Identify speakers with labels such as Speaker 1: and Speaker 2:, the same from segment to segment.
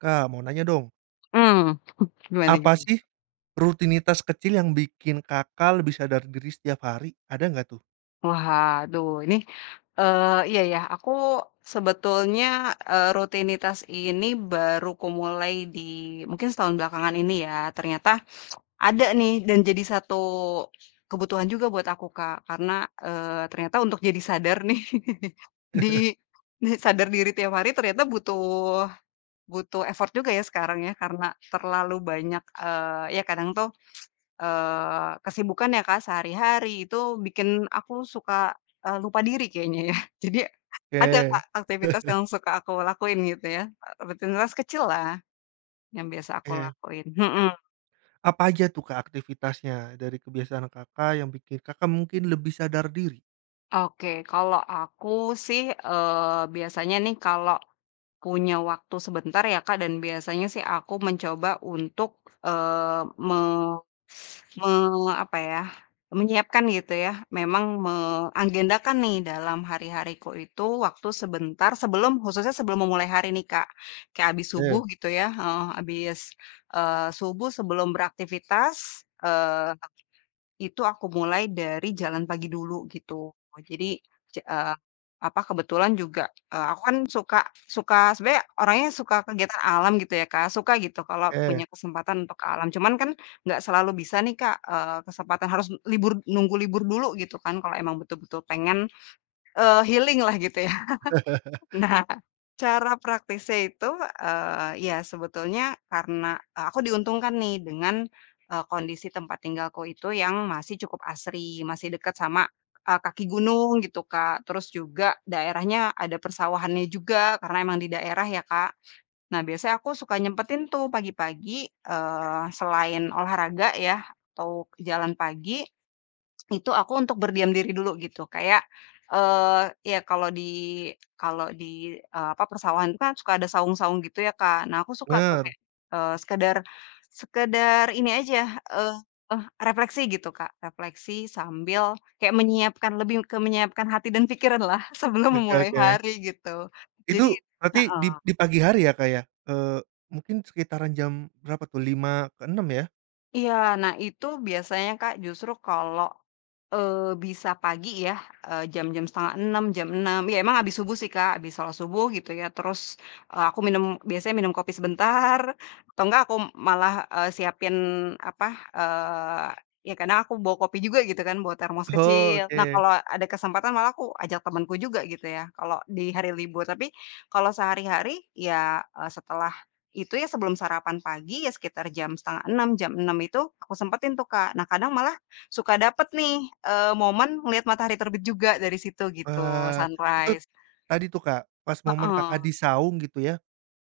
Speaker 1: Kak, mau nanya dong!
Speaker 2: Mhm, gimana gitu?
Speaker 1: Apa sih, rutinitas kecil yang bikin Kakak lebih sadar diri setiap hari? Ada enggak tuh?
Speaker 2: Waduh! Ini e iya, ya aku sebetulnya e rutinitas ini baru kumulai di mungkin setahun belakangan ini ya, ternyata ada nih dan jadi satu kebutuhan juga buat aku Kak, karena e ternyata untuk jadi sadar nih, di di sadar diri tiap hari ternyata butuh butuh effort juga ya, sekarang ya, karena terlalu banyak, eee, ya kadang tuh, eee, kesibukan ya Kak, sehari-hari itu bikin aku suka lupa, eee, diri kayaknya ya. Jadi ada
Speaker 1: Ke.
Speaker 2: Kak, aktivitas yang suka aku lakuin gitu ya, e rutinitas kecil lah, yang biasa aku
Speaker 1: Ke.
Speaker 2: lakuin, mhm.
Speaker 1: Apa aja tuh Kak, aktivitasnya dari kebiasaan Kakak yang bikin Kakak mungkin lebih sadar diri?
Speaker 2: Oke, kalau aku sih, e biasanya nih kalau punya waktu sebentar ya Kak, dan biasanya sih aku mencoba untuk, eee, me me apa ya, menyiapkan gitu ya, memang me agendakan nih, dalam hari-hariku itu waktu sebentar sebelum khususnya sebelum memulai hari nih Kak. Kayak abis subuh
Speaker 1: Eh.
Speaker 2: gitu ya, heeh, abis, eee, subuh sebelum beraktivitas, eee, itu aku mulai dari jalan pagi dulu, gitu. Oh jadi, ce eee, apa kebetulan juga, eee, aku kan, suka suka sebenernya orangnya suka kegiatan alam gitu ya Kak, suka gitu kalau
Speaker 1: Eh.
Speaker 2: punya kesempatan untuk ke alam, cuman kan, enggak selalu bisa nih Kak, eee, kesempatan harus libur nunggu libur dulu gitu kan kalau emang betul-betul pengen, eee, healing lah gitu ya. Nah, cara praktisnya itu, eee, iya sebetulnya karena aku diuntungkan nih, dengan e kondisi tempat tinggalku itu yang masih cukup asri, masih deket sama e kaki gunung gitu Kak. Terus juga daerahnya ada persawahanannya juga karena memang di daerah ya Kak. Nah, biasanya aku suka nyempetin tuh pagi-pagi, eee, selain olahraga ya, atau jalan pagi itu aku untuk berdiam diri dulu, gitu. Kayak, eee, ya kalau di kalau di, e apa persawahan kan suka ada saung-saung gitu ya Kak, nah, aku suka tuh
Speaker 1: Bener.
Speaker 2: kayak e sekedar sekedar ini aja eee, refleksi gitu Kak. Refleksi sambil kayak menyiapkan lebih ke menyiapkan hati dan pikiran lah sebelum
Speaker 1: Oke
Speaker 2: memulai
Speaker 1: oke.
Speaker 2: hari gitu. Jadi
Speaker 1: Itu bearti,
Speaker 2: heeh.
Speaker 1: dip di pagi hari ya Kak, ya, eee, mungkin sekitaran jam, berapa tuh? 05:00 ke 06:00 ya?
Speaker 2: Iya, nah, itu biasanya Kak, justru kalau, eee, bisa pagi ya, e jam-jam 05:30, jam 06:00 ya, emang abis subuh sih Kak, habis sholat subuh gitu ya, terus e aku minum biasanya minum, kopi sebentar atau enggak aku malah, eee, siapin apa, eee, ya karena aku bawa kopi juga gitu kan, bawa termos
Speaker 1: Oh,
Speaker 2: kecil. Nah
Speaker 1: oke.
Speaker 2: kalau ada kesempatan malah aku ajak temenku juga gitu ya, kalau di hari libur. Tapi kalau sehari-hari ya, eee, setelah itu ya, sebelum sarapan pagi iya, sekitar jam 05:30 jam 06:00 itu aku sempetin tuh Kak. Nah, kadang malah suka dapet nih, e momen ngeliat matahari terbit juga dari situ gitu,
Speaker 1: Wah, itu
Speaker 2: sunrise.
Speaker 1: tadi tuh Kak, pas momen Kakak
Speaker 2: Heeh.
Speaker 1: di saung gitu ya,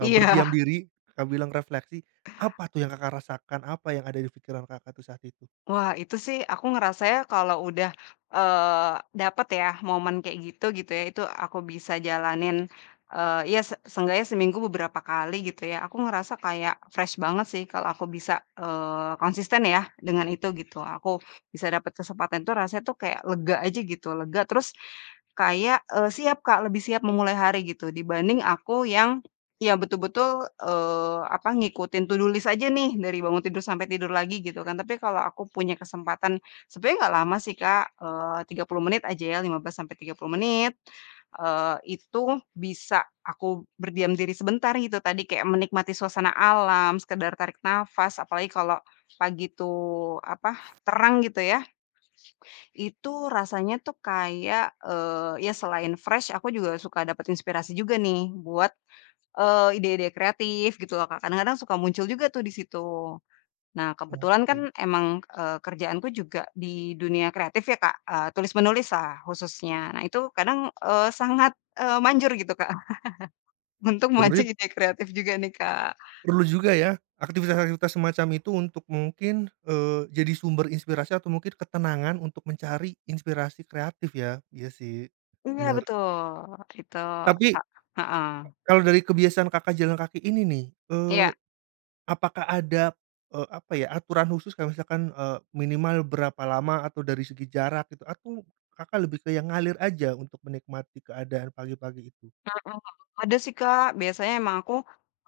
Speaker 1: e
Speaker 2: Iya.
Speaker 1: berdiam diri, Kakak bilang refleksi, apa tuh yang Kakak rasakan, apa yang ada dipikiran Kakak tuh saat itu?
Speaker 2: Wah, itu sih aku ngerasanya kalau udah, eee, dapet ya, momen kayak gitu, gitu ya, itu aku bisa jalanin e iya se seenggaknya seminggu beberapa kali gitu ya, aku ngerasa kayak fresh banget sih, kalau aku bisa, eee, konsisten ya dengan itu gitu. Aku bisa dapet kesempatan tuh rasanya tuh, kaya lega aja gitu lega, terus kayak e siap Kak. Lebih siap memulai hari gitu, dibanding aku yang ya, betul-betul, eee, apa ngikutin to do list aja nih dari bangun tidur sampai tidur lagi gitu kan, tapi kalau aku punya kesempatan, sebenernya enggak lama sih Kak, eee 30 menit aja ya, 15 sampai 30 menit. Eee, itu bisa aku berdiam diri sebentar gitu tadi kayak menikmati suasana alam, sekedar tarik nafas, apalagi kalau pagi itu apa, terang gitu ya. Itu rasanya tuh kayak, eee, ya, selain fresh aku juga suka dapat inspirasi juga nih buat e ide-ide kreatif gitu loh Kak. Kadang-kadang suka muncul juga tuh di situ. Nah, kebetulan kan
Speaker 1: Oke.
Speaker 2: emang, eee, kerjaanku juga di dunia kreatif ya Kak, eee, tulis menulis lah khususnya nah, itu kadang, eee, sangat, eee, manjur gitu Kak. Untuk memancing
Speaker 1: Turip?
Speaker 2: ide kreatif juga nih, Kak.
Speaker 1: Perlu juga ya aktivitas-aktivitas semacam itu untuk mungkin, eee, jadi sumber inspirasi atau mungkin ketenangan untuk mencari inspirasi kreatif ya. Iya sih,
Speaker 2: Iya
Speaker 1: bener.
Speaker 2: betul, itu sa
Speaker 1: Tapi, e
Speaker 2: heeh.
Speaker 1: kalau dari kebiasaan Kakak jalan kaki ini nih, eee,
Speaker 2: Iya.
Speaker 1: apakah ada, eee, apa ya, aturan khusus kalau misalkan e minimal berapa lama atau dari segi jarak itu, atau Kakak lebih ke yang ngalir aja ntuk menikmati keadaan pagi-pagi itu?
Speaker 2: Heeh, ada sih Kak, biasanya emang aku,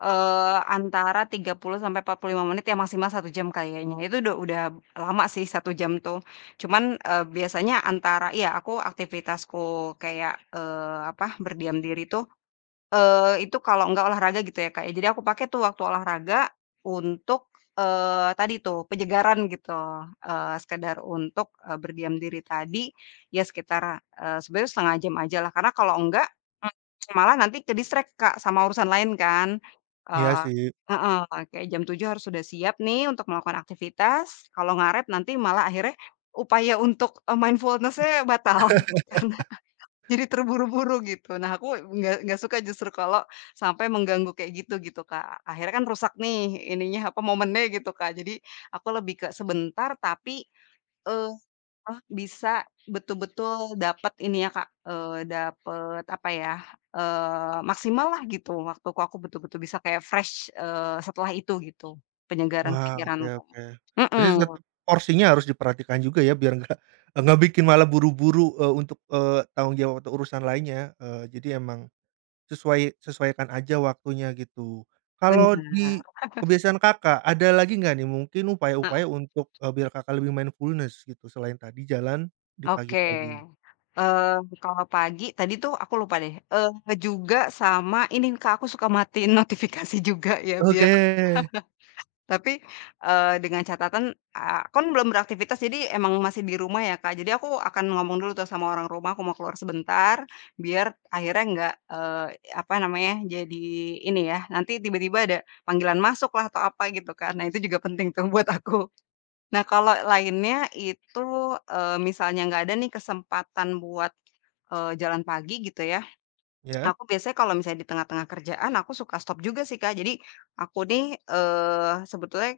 Speaker 2: eee, antara 30 sampai 45 menit ya maksimal 1 jam kayaknya. Itu udah udah lama sih 1 jam tuh. Cuman e biasanya antara, iya aku aktivitasku kayak, eee, apa berdiam diri tuh, eee itu kalau enggak olahraga gitu ya, Kak. Jadi aku pakai tuh waktu olahraga untuk eee tadi tuh, penyegaran gitu. Eee, sekedar untuk e berdiam diri tadi ya, sekitar e sebenernya 1/2 jam aja lah. Karena kalau enggak em malah nanti ke-distract Kak sama urusan lain kan. E
Speaker 1: Iya sih.
Speaker 2: heeh, eee, kek jam 07:00 harus sudah siap nih, untuk melakukan aktivitas kalau ngaret nanti malah akhirnya upaya untuk e mindfulness-nya batal, karena jadi terburu-buru gitu. Nah, aku nggak nggak suka justru kalau sampai mengganggu kayak gitu, gitu Kak. Akhirnya kan rusak nih, ininya apa momennya gitu Kak. Jadi aku lebih ke sebentar tapi, eee, ah bisa betul-betul dapat ini ya Kak, e dapet apa ya, eee, maksimal lah gitu. Waktuku aku betul-betul bisa kaya fresh, eee, setelah itu gitu. Penyegaran
Speaker 1: Wah, oke
Speaker 2: pikiranku,
Speaker 1: oke berarti
Speaker 2: mhm.
Speaker 1: tetep porsinya harus diperhatikan juga ya, biar enggak enggak bikin malah buru-buru, eee, untuk, eee, tanggung jawab atau urusan lainnya. Eee, jadi emang sesuai sesuaikan aja waktunya gitu. Kalau
Speaker 2: Bener.
Speaker 1: di kebiasaan Kakak, ada lagi enggak nih mungkin upaya-upaya
Speaker 2: Heeh.
Speaker 1: untuk e biar Kakak lebih mindfulness gitu, selain tadi jalan di
Speaker 2: Oke,
Speaker 1: pagi-pagi?
Speaker 2: eee, kalau enggak pagi tadi tuh, aku lupa deh e nge juga sama ini Kak, aku suka matiin notifikasi juga ya
Speaker 1: Oke.
Speaker 2: biar tapi e dengan catatan aku kan belum beraktivitas, jadi emang masih di rumah ya Kak. Jadi aku akan ngomong dulu tuh sama orang rumah, aku mau keluar sebentar biar akhirnya enggak, eee, apa namanya jadi ini ya, nanti tiba-tiba ada panggilan masuk lah, atau apa gitu kan. Nah, itu juga penting tuh buat aku. Nah, kalau lainnya itu, eee, misalnya enggak ada nih, kesempatan buat, e jalan pagi gitu ya,
Speaker 1: Iya.
Speaker 2: aku biasanya kalau misalnya di tengah-tengah kerjaan, aku suka stop juga sih Kak. Jadi aku nih, eee, sebetulnya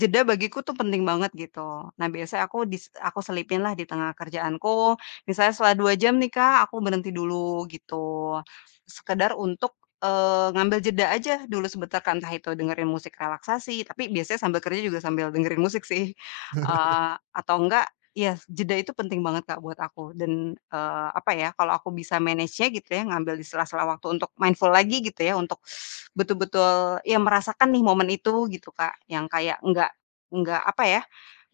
Speaker 2: jeda bagiku itu penting banget gitu. Nah, biasanya aku dis aku selipin lah di tengah kerjaanku, misalnya setelah 2 jam nih Kak, aku berhenti dulu gitu. Sekedar untuk, eee, ngambil jeda aja dulu sebentar kan, entah itu dengerin musik relaksasi tapi biasanya sambil kerja juga sambil dengerin musik sih. Eee, atau enggak iya, jeda itu penting banget Kak, buat aku dan e apa ya, kalau aku bisa manage-nya gitu ya, ngambil di sela-sela waktu untuk mindful lagi gitu ya, untuk betul-betul ya, merasakan nih, momen itu gitu Kak, yang kayak enggak enggak apa ya,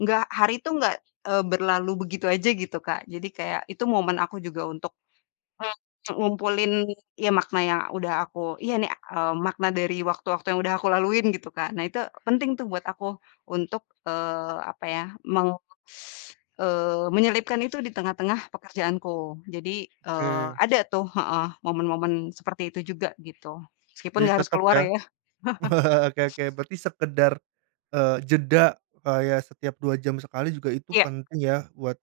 Speaker 2: enggak hari itu enggak e berlalu begitu aja gitu Kak, jadi kayak itu momen aku juga untuk e ngumpulin ya, makna yang udah aku iya nih, e makna dari waktu-waktu yang udah aku laluin gitu Kak. Nah, itu penting tuh buat aku untuk, eee apa ya, meng eee, menyelipkan itu di tengah-tengah pekerjaanku. Jadi e
Speaker 1: Oke.
Speaker 2: ada tuh, heeh, momen-momen seperti itu juga, gitu. Meskipun
Speaker 1: Jadi
Speaker 2: enggak harus
Speaker 1: tetep
Speaker 2: keluar
Speaker 1: ya?
Speaker 2: ya.
Speaker 1: Oke oke berarti sekedar, e jeda kayak setiap 2 jam sekali juga itu
Speaker 2: Iya.
Speaker 1: penting ya, buat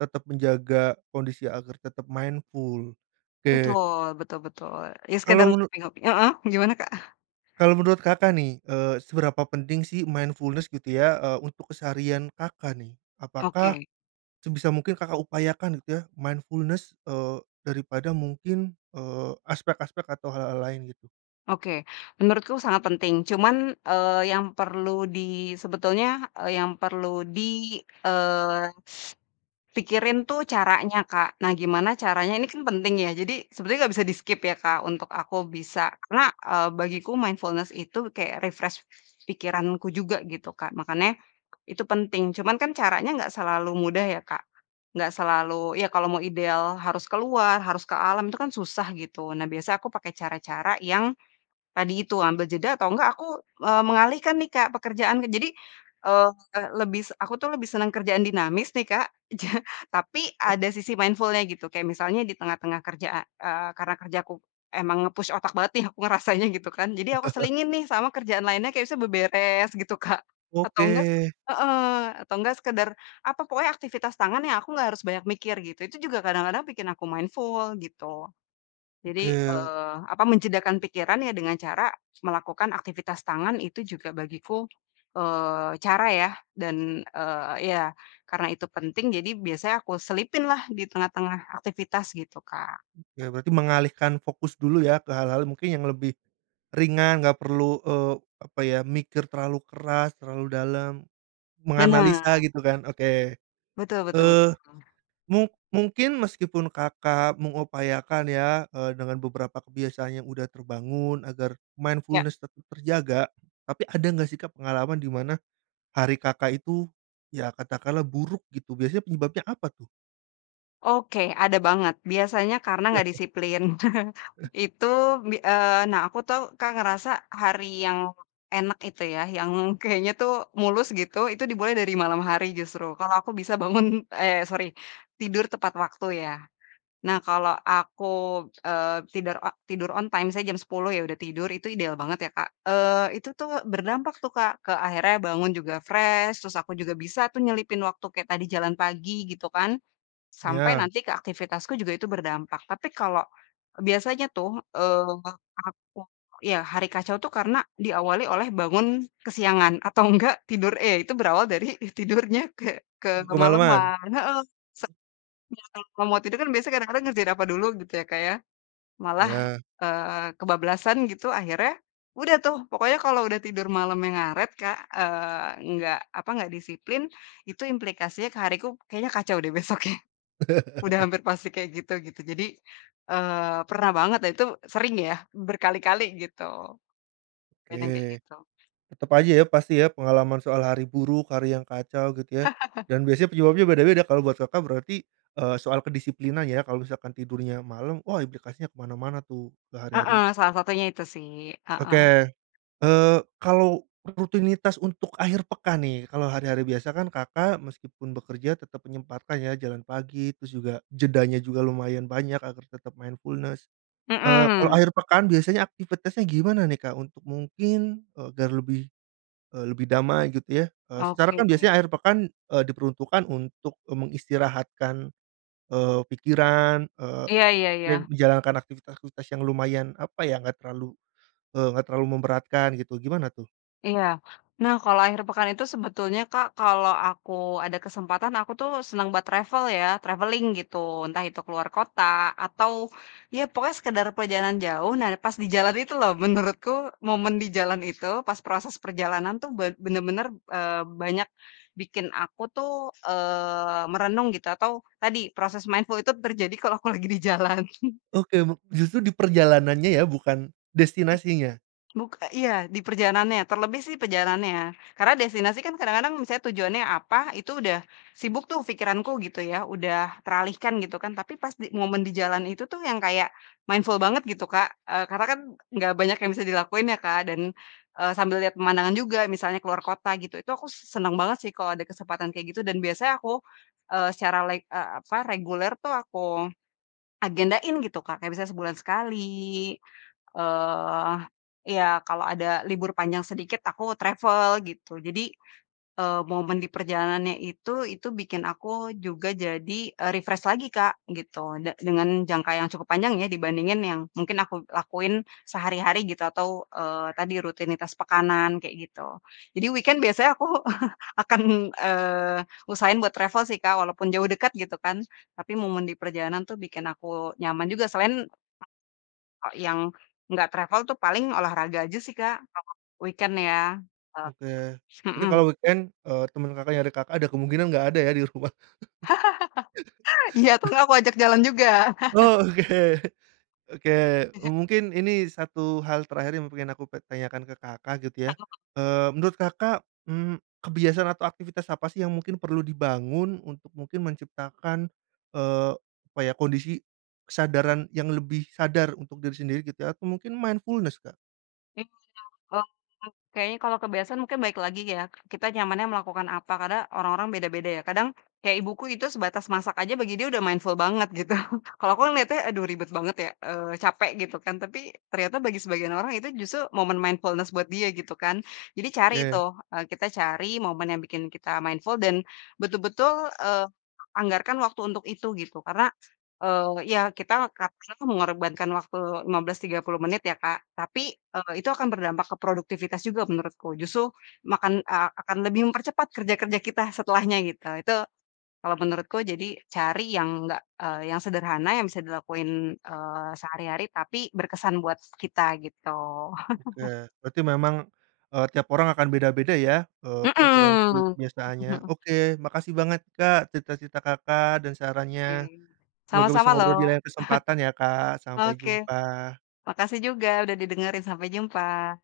Speaker 1: tetap menjaga kondisi agar tetap mindful, oke.
Speaker 2: Betul, betul betul, iya sekedar
Speaker 1: Kalau menu
Speaker 2: [unintelligible] heeh, gimana Kak?
Speaker 1: Kalau menurut Kakak nih, e seberapa penting sih mindfulness gitu ya? E untuk keseharian Kakak nih? Apakah
Speaker 2: Oke.
Speaker 1: sebisa mungkin Kakak upayakan gitu ya, mindfulness, eee, daripada mungkin, eee, aspek-aspek atau hal-hal lain gitu.
Speaker 2: Oke, menurutku sangat penting cuman, eee, yang perlu di sebetulnya, e yang perlu di eee, pikirin tuh caranya Kak. Nah, gimana caranya ini kan penting ya, jadi sebetulnya enggak bisa di-skip ya Kak, untuk aku bisa karena e bagiku mindfulness itu kayak refresh pikiranku juga gitu Kak. Makanya itu penting. Cuman kan, caranya enggak selalu mudah ya, Kak. Enggak selalu ya, kalau mau ideal harus keluar, harus ke alam, itu kan susah gitu. Nah, biasa aku pakai cara-cara yang tadi itu ambil jeda atau enggak aku e mengalihkan nih Kak, pekerjaanku. Jadi, eee, lebis aku tuh lebih senang kerjaan dinamis nih, Kak. Ja tapi ada sisi mindful-nya gitu, kayak misalnya di tengah-tengah kerja a e kerena kerjaku emang nge-push otak banget nih aku ngerasanya, gitu kan, jadi aku selingin nih sama kerjaan lainnya kayak bisa beberes gitu Kak, atau enggak
Speaker 1: Oke.
Speaker 2: heeh, atau enggak sekedar apa pokoknya aktivitas tangan yang aku nggak harus banyak mikir gitu. Itu juga kadang-kadang bikin aku mindful, gitu.
Speaker 1: Oke
Speaker 2: Jadi,
Speaker 1: ya.
Speaker 2: eee, apa menjedakan pikiran ya, dengan cara melakukan aktivitas tangan itu juga bagiku, eee, cara ya, dan eee, iya karena itu penting jadi biasanya aku selipin lah, di tengah-tengah aktivitas gitu Kak.
Speaker 1: Oke, berarti mengalihkan fokus dulu ya, ke hal-hal mungkin yang lebih ringan enggak perlu e apa ya, mikir terlalu keras, terlalu dalam,
Speaker 2: Bener.
Speaker 1: menganalisa gitu kan. Oke,
Speaker 2: Betul betul
Speaker 1: eee,
Speaker 2: betul.
Speaker 1: mung mungkin meskipun Kakak mengupayakan ya, eee, dengan beberapa kebiasaan yang udah terbangun agar
Speaker 2: Iya.
Speaker 1: mindfulness tetep terjaga, tapi ada enggak sih Kak, pengalaman di mana hari Kakak itu ya, katakanlah buruk gitu biasanya penyebabnya apa tuh?
Speaker 2: Oke, ada banget biasanya karena enggak disiplin.
Speaker 1: Eh.
Speaker 2: Itu bi eee nah, aku tuh Kak, ngerasa hari yang enak itu ya, yang kayaknya tuh mulus gitu, itu dimulai dari malam hari justru. Kalau aku bisa bangun eee, sori tidur tepat waktu ya. Nah, kalau aku, eee, tidur, eee, tidur on time, misalnya jam 10:00 ya, udah tidur itu ideal banget ya Kak. Eee, itu tuh, berdampak tuh Kak, ke akhirnya bangun juga fresh terus aku juga bisa tuh nyelipin waktu kayak tadi jalan pagi gitu kan. Sampai
Speaker 1: Iya.
Speaker 2: nanti ke aktivitasku juga itu berdampak, tapi kalau biasanya tuh, eee, aku, ya hari kacau tuh, karena diawali oleh bangun kesiangan atau enggak tidur e itu berawal dari tidurnya ke ke
Speaker 1: Kemaleman?
Speaker 2: kemaleman. Heeh, sek ya ka kalau mau tidur kan, biasanya kadang-kadang ngerjain apa dulu, gitu ya Kak ya. Malah,
Speaker 1: Iya.
Speaker 2: eee, kebablasan gitu akhirnya udah tuh pokoknya kalau udah tidur malemnya ngaret Kak, eee, enggak apa enggak disiplin, itu implikasinya ke hariku kayaknya kacau deh besoknya. Udah hampir pasti kayak gitu gitu. Jadi, eee, pernah banget dan itu sering ya, berkali-kali gitu. Bener kek
Speaker 1: Oke,
Speaker 2: gitu.
Speaker 1: tetep aja ya, pasti ya, pengalaman soal hari buruk, hari yang kacau gitu ya, dan biasanya penyebabnya beda-beda. Kalau buat Kakak berarti, e soal kedisiplinan ya, kalau misalkan tidurnya malem, oh implikasinya ke mana-mana tuh, ke hari-hari.
Speaker 2: Heeh, salah satunya itu sih, heeh.
Speaker 1: Oke, eee, kalau rutinitas untuk akhir pekan nih, kalau hari-hari biasa kan, Kakak meskipun bekerja tetep menyempatkan ya jalan pagi, terus juga jedanya juga lumayan banyak agar tetap mindfulness. Eee, kalau
Speaker 2: Mhm.
Speaker 1: akhir pekan biasanya aktivitasnya gimana nih Kak untuk mungkin, agar lebih lebih, e lebih damai gitu ya. E secara
Speaker 2: Oke.
Speaker 1: kan biasanya akhir pekan, e diperuntukkan untuk, eee, mengistirahatkan, eee, pikiran, eee,
Speaker 2: Iya iya
Speaker 1: dan
Speaker 2: iya.
Speaker 1: menjalankan aktivitas-aktivitas yang lumayan apa ya, enggak terlalu, eee, enggak terlalu memberatkan gitu. Gimana tuh?
Speaker 2: Iya, nah, kalau akhir pekan itu sebetulnya Kak, kalau aku ada kesempatan aku tuh seneng buat travel ya, traveling gitu. Entah itu keluar kota atau ya, pokoknya sekedar perjalanan jauh. Nah, pas di jalan itu loh, menurutku momen di jalan itu pas proses perjalanan tuh ba bener-bener, eee, banyak bikin aku tuh, eee, merenung gitu atau tadi proses mindful itu terjadi kalau aku lagi di jalan.
Speaker 1: Oke buk justru diperjalanannya ya bukan destinasinya?
Speaker 2: Buka iya di perjalanannya, terlebih sih perjalanannya ya. Karena destinasi kan kadang-kadang misal tujuannya apa, itu udah sibuk tuh pikiranku gitu ya, udah teralihkan gitu kan, tapi pas di momen di jalan itu tuh yang kayak mindful banget gitu Kak, eee, karena kan enggak banyak yang bisa dilakuin ya Kak, dan, eee, sambil lihat pemandangan juga misalnya ke luar kota gitu, itu aku seneng banget sih kalau ada kesempatan kaya gitu dan biasanya aku, eee, secara leg eee, apa reguler tuh aku agendain gitu Kak. Kayak misalnya sebulan sekali, eee, iya kalau ada libur panjang sedikit aku travel gitu. Jadi e momen di perjalanannya itu, itu bikin aku juga jadi e refresh lagi Kak, gitu. Da dengan jangka yang cukup panjang ya, dibandingin yang mungkin aku lakuin sehari-hari gitu atau, eee, tadi rutinitas pekanan, kayak gitu. Jadi weekend biasanya aku akan, eee, usahain buat travel sih Kak, walaupun jauh dekat gitu kan. Tapi momen di perjalanan tuh bikin aku nyaman juga selain o yang enggak travel tuh paling olahraga aja sih Kak, [unintelligible] weekend ya, eee,
Speaker 1: Oke, berarti kalau
Speaker 2: mhm.
Speaker 1: weekend, eee, temen Kakak, nyari Kakak, ada kemungkinan enggak ada ya di rumah?
Speaker 2: Iya, atau nggak aku ajak jalan juga.
Speaker 1: Oke, oke, e mungkin ini satu hal terakhir yang pengen aku ke tanyakan ke Kakak, gitu ya.
Speaker 2: [unintelligible]
Speaker 1: Eee, menurut Kakak, mmm, kebiasaan atau aktivitas apa sih yang mungkin perlu dibangun untuk mungkin menciptakan, eee, apa ya kondisi kesadaran yang lebih sadar untuk diri sendiri gitu ya atau mungkin mindfulness Kak?
Speaker 2: [unintelligible] Kayaknya kalau kebiasaan mungkin balik lagi ya, kita nyamannya melakukan apa karena orang-orang beda-beda ya. Kadang kayak ibuku itu sebatas masak aja bagi dia udah mindful banget gitu. Kalau aku ngeliatnya aduh ribet banget ya, eee capek gitu kan. Tapi ternyata bagi sebagian orang itu justru momen mindfulness buat dia gitu kan. Jadi cari
Speaker 1: Oke.
Speaker 2: tuh, e kita cari momen yang bikin kita mindful dan betul-betul e anggarkan waktu untuk itu gitu. Karena e ya kita kalau bisa tuh mengorbankan waktu 15, 30 menit ya Kak, tapi e itu akan berdampak ke produktivitas juga menurutku. Justru makan e akan lebih mempercepat kerja-kerja kita setelahnya gitu. Itu kalau menurutku jadi cari yang nggak e yang sederhana yang bisa dilakuin, eee, sehari-hari tapi berkesan buat kita gitu.
Speaker 1: Oke, berarti memang, eee, tiap orang akan beda-beda ya, eee, preferensi
Speaker 2: Mhm, mhm
Speaker 1: penyelesaiannya.
Speaker 2: mhm.
Speaker 1: Oke, makasih banget Kak, cerita-cerita Kakak, dan sarannya.
Speaker 2: Oke,
Speaker 1: Semoga bisa
Speaker 2: sama-sama loh.
Speaker 1: ngobrol di lain kesempatan ya Kak. Sampai
Speaker 2: Oke,
Speaker 1: jumpa.
Speaker 2: makasih juga udah didengerin, sampai jumpa.